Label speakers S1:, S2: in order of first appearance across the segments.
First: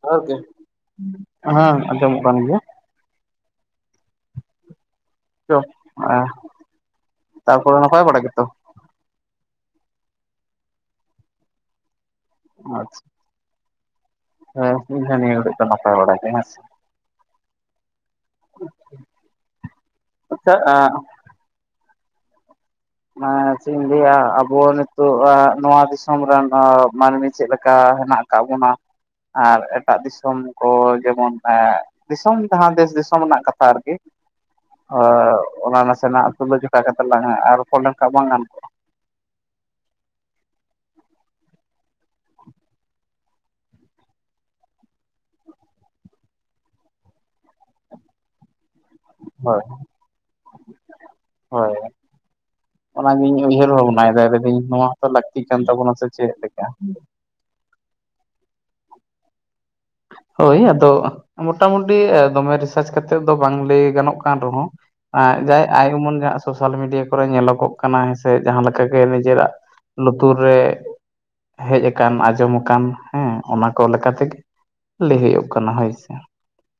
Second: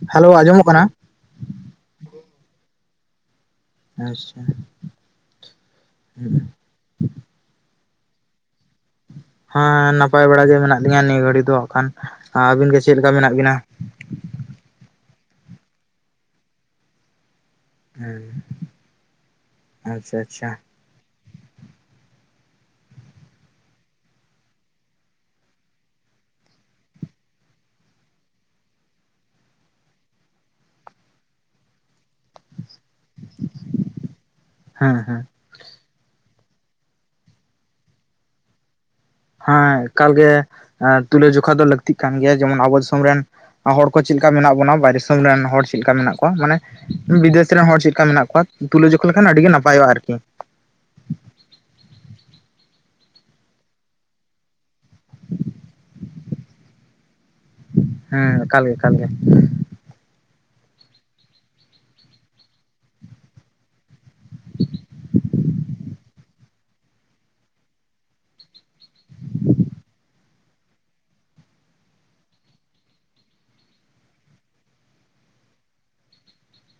S1: ᱡᱚᱦᱟᱨ
S2: ᱦᱮᱞᱳ
S1: ᱜᱮ,
S2: ᱟᱸᱡᱚᱢᱚᱜ ᱠᱟᱱᱟ
S1: ᱦᱮᱸ ᱟᱡᱚᱢᱚᱜ ᱠᱟᱱ ᱜᱮᱭᱟ᱾
S2: ᱟᱪᱪᱷᱟ᱾
S1: [unintelligible] ᱛᱟᱨᱯᱚᱨᱮ ᱱᱟᱯᱟᱭ ᱵᱟᱲᱟ ᱜᱮᱛᱚ?
S2: ᱦᱮᱸ ᱱᱟᱯᱟᱭ ᱵᱟᱲᱟ ᱜᱮ ᱢᱮᱱᱟᱜ ᱞᱤᱧᱟ ᱱᱤᱭᱟᱹ ᱜᱷᱟᱹᱲᱤᱜ ᱫᱚ ᱦᱟᱸᱜᱠᱷᱟᱱ, ᱟᱵᱤᱱ ᱜᱮ ᱪᱮᱫ
S1: ᱟᱪᱪᱷᱟ
S2: ᱞᱮᱠᱟ ᱢᱮᱱᱟᱜ ᱵᱤᱱᱟ?
S1: ᱦᱮᱸ ᱤᱧ ᱦᱚᱸ ᱱᱤᱭᱟᱹ ᱜᱷᱟᱹᱲᱤᱡ ᱱᱟᱯᱟᱭ ᱱᱟᱲᱟ ᱜᱮ ᱦᱮᱸᱥᱮ᱾
S2: ᱦᱮᱸ
S1: [inaudible] ᱟᱪᱪᱷᱟ ᱮᱸᱜ ᱚᱱᱟ ᱪᱮᱫ ᱤᱧ ᱞᱟᱹᱭᱟ ᱟᱵᱚ ᱱᱤᱛᱚᱜ ᱱᱚᱣᱟ ᱫᱤᱥᱚᱢ ᱨᱮᱱ ᱦᱚᱸ ᱢᱟᱹᱱᱢᱤ ᱪᱮᱫ ᱞᱮᱠᱟ ᱦᱮᱱᱟᱜ ᱠᱟᱜ ᱵᱚᱱᱟ ᱟᱨ ᱮᱴᱟᱜ ᱫᱤᱥᱚᱢ ᱠᱚ ᱡᱮᱢᱚᱱ ᱫᱤᱥᱚᱢ ᱡᱟᱦᱟᱸ ᱫᱮᱥ ᱫᱤᱥᱚᱢ ᱨᱮᱱᱟᱜ ᱠᱟᱛᱷᱟ ᱟᱨᱠᱤ
S2: ᱦᱮᱸ ᱦᱮᱸ
S1: [inaudible] ᱚᱱᱟ ᱱᱟᱥᱮᱱᱟᱜ ᱛᱩᱞᱟᱹᱡᱚᱠᱷᱟ ᱠᱟᱛᱮ ᱞᱟᱝ ᱟᱨ ᱨᱚᱯᱚᱲ ᱞᱮᱱᱠᱷᱟᱱ ᱵᱟᱝ ᱜᱟᱱ ᱠᱚᱜ-ᱟ?
S2: ᱦᱮᱸ ᱮᱠᱟᱞ ᱜᱮ ᱛᱩᱞᱟᱹᱡᱚᱠᱷᱟ ᱫᱚ ᱞᱟᱹᱠᱛᱤᱜ ᱠᱟᱱ ᱜᱮᱭᱟ ᱡᱮᱢᱚᱱ ᱟᱵᱚ ᱫᱤᱥᱚᱢ ᱨᱮᱱ ᱦᱚᱲ ᱠᱚ ᱪᱮᱫ ᱞᱮᱠᱟ ᱢᱮᱱᱟᱜ ᱵᱚᱱᱟ ᱵᱟᱦᱨᱮ ᱫᱤᱥᱚᱢ ᱨᱮᱱ ᱦᱚᱲ ᱪᱮᱫ ᱞᱮᱠᱟ ᱢᱮᱱᱟᱜ ᱠᱚᱣᱟ ᱢᱟᱱᱮ, ᱵᱤᱫᱮᱥ ᱨᱮᱱ ᱦᱚᱲ ᱪᱮᱫ ᱞᱮᱠᱟ ᱢᱮᱱᱟᱜ ᱠᱚᱣᱟ ᱛᱩᱞᱟᱹᱡᱚᱠᱷᱟ ᱞᱮᱠᱷᱟᱱ ᱟᱹᱰᱤ ᱜᱮ
S1: ᱦᱳᱭ
S2: ᱱᱟᱯᱟᱭᱚᱜ-ᱟ ᱟᱨᱠᱤ ᱾
S1: [inaudible] ᱦᱳᱭ᱾ ᱚᱱᱟᱜᱤᱧ ᱩᱭᱦᱟᱹᱨ ᱵᱷᱟᱵᱽᱱᱟᱭ ᱫᱟ ᱞᱟ. ᱭᱫᱟ. ᱧ ᱱᱚᱣᱟ ᱦᱚᱸᱛᱚ ᱞᱟᱹᱠᱛᱤ ᱠᱟᱱ ᱛᱟᱵᱚᱱᱟ ᱥᱮ ᱪᱮᱫ ᱞᱮᱠᱟ ᱾
S2: ᱦᱮᱸ ᱮᱠᱟᱞ ᱜᱮ ᱮᱠᱟᱞ ᱜᱮ ᱾
S1: ᱦᱳᱭ ᱟᱫᱚ ᱢᱚᱴᱟᱢᱩᱴᱤ ᱫᱚᱢᱮ ᱨᱤᱥᱟᱨᱪ ᱠᱟᱛᱮ ᱫᱚ ᱵᱟᱝ ᱞᱟᱹᱭ ᱜᱟᱱᱚᱜ ᱠᱟᱱ ᱨᱮᱦᱚᱸ ᱟᱸᱻ ᱡᱟᱭ ᱟᱭ ᱩᱢᱟᱹᱱ ᱡᱟ ᱥᱳᱥᱟᱞ ᱢᱤᱰᱤᱭᱟ ᱠᱚᱨᱮ ᱧᱮᱞᱚᱜᱚᱜ ᱠᱟᱱᱟ ᱦᱮᱸᱥᱮ ᱡᱟᱸᱦᱟ ᱞᱮᱠᱟ ᱜᱮ ᱱᱤᱡᱮᱨᱟᱜ ᱞᱩᱛᱩᱨ ᱨᱮ ᱦᱮᱡ ᱟᱠᱟᱱ ᱟᱸᱡᱚᱢ ᱟᱠᱟᱱ ᱦᱮᱸ ᱚᱱᱟ ᱠᱚ ᱞᱮᱠᱟ ᱛᱮᱜᱮ ᱞᱟᱹᱭ ᱦᱳᱭᱳᱜ ᱠᱟᱱᱟ ᱦᱳᱭ ᱥᱮ ᱾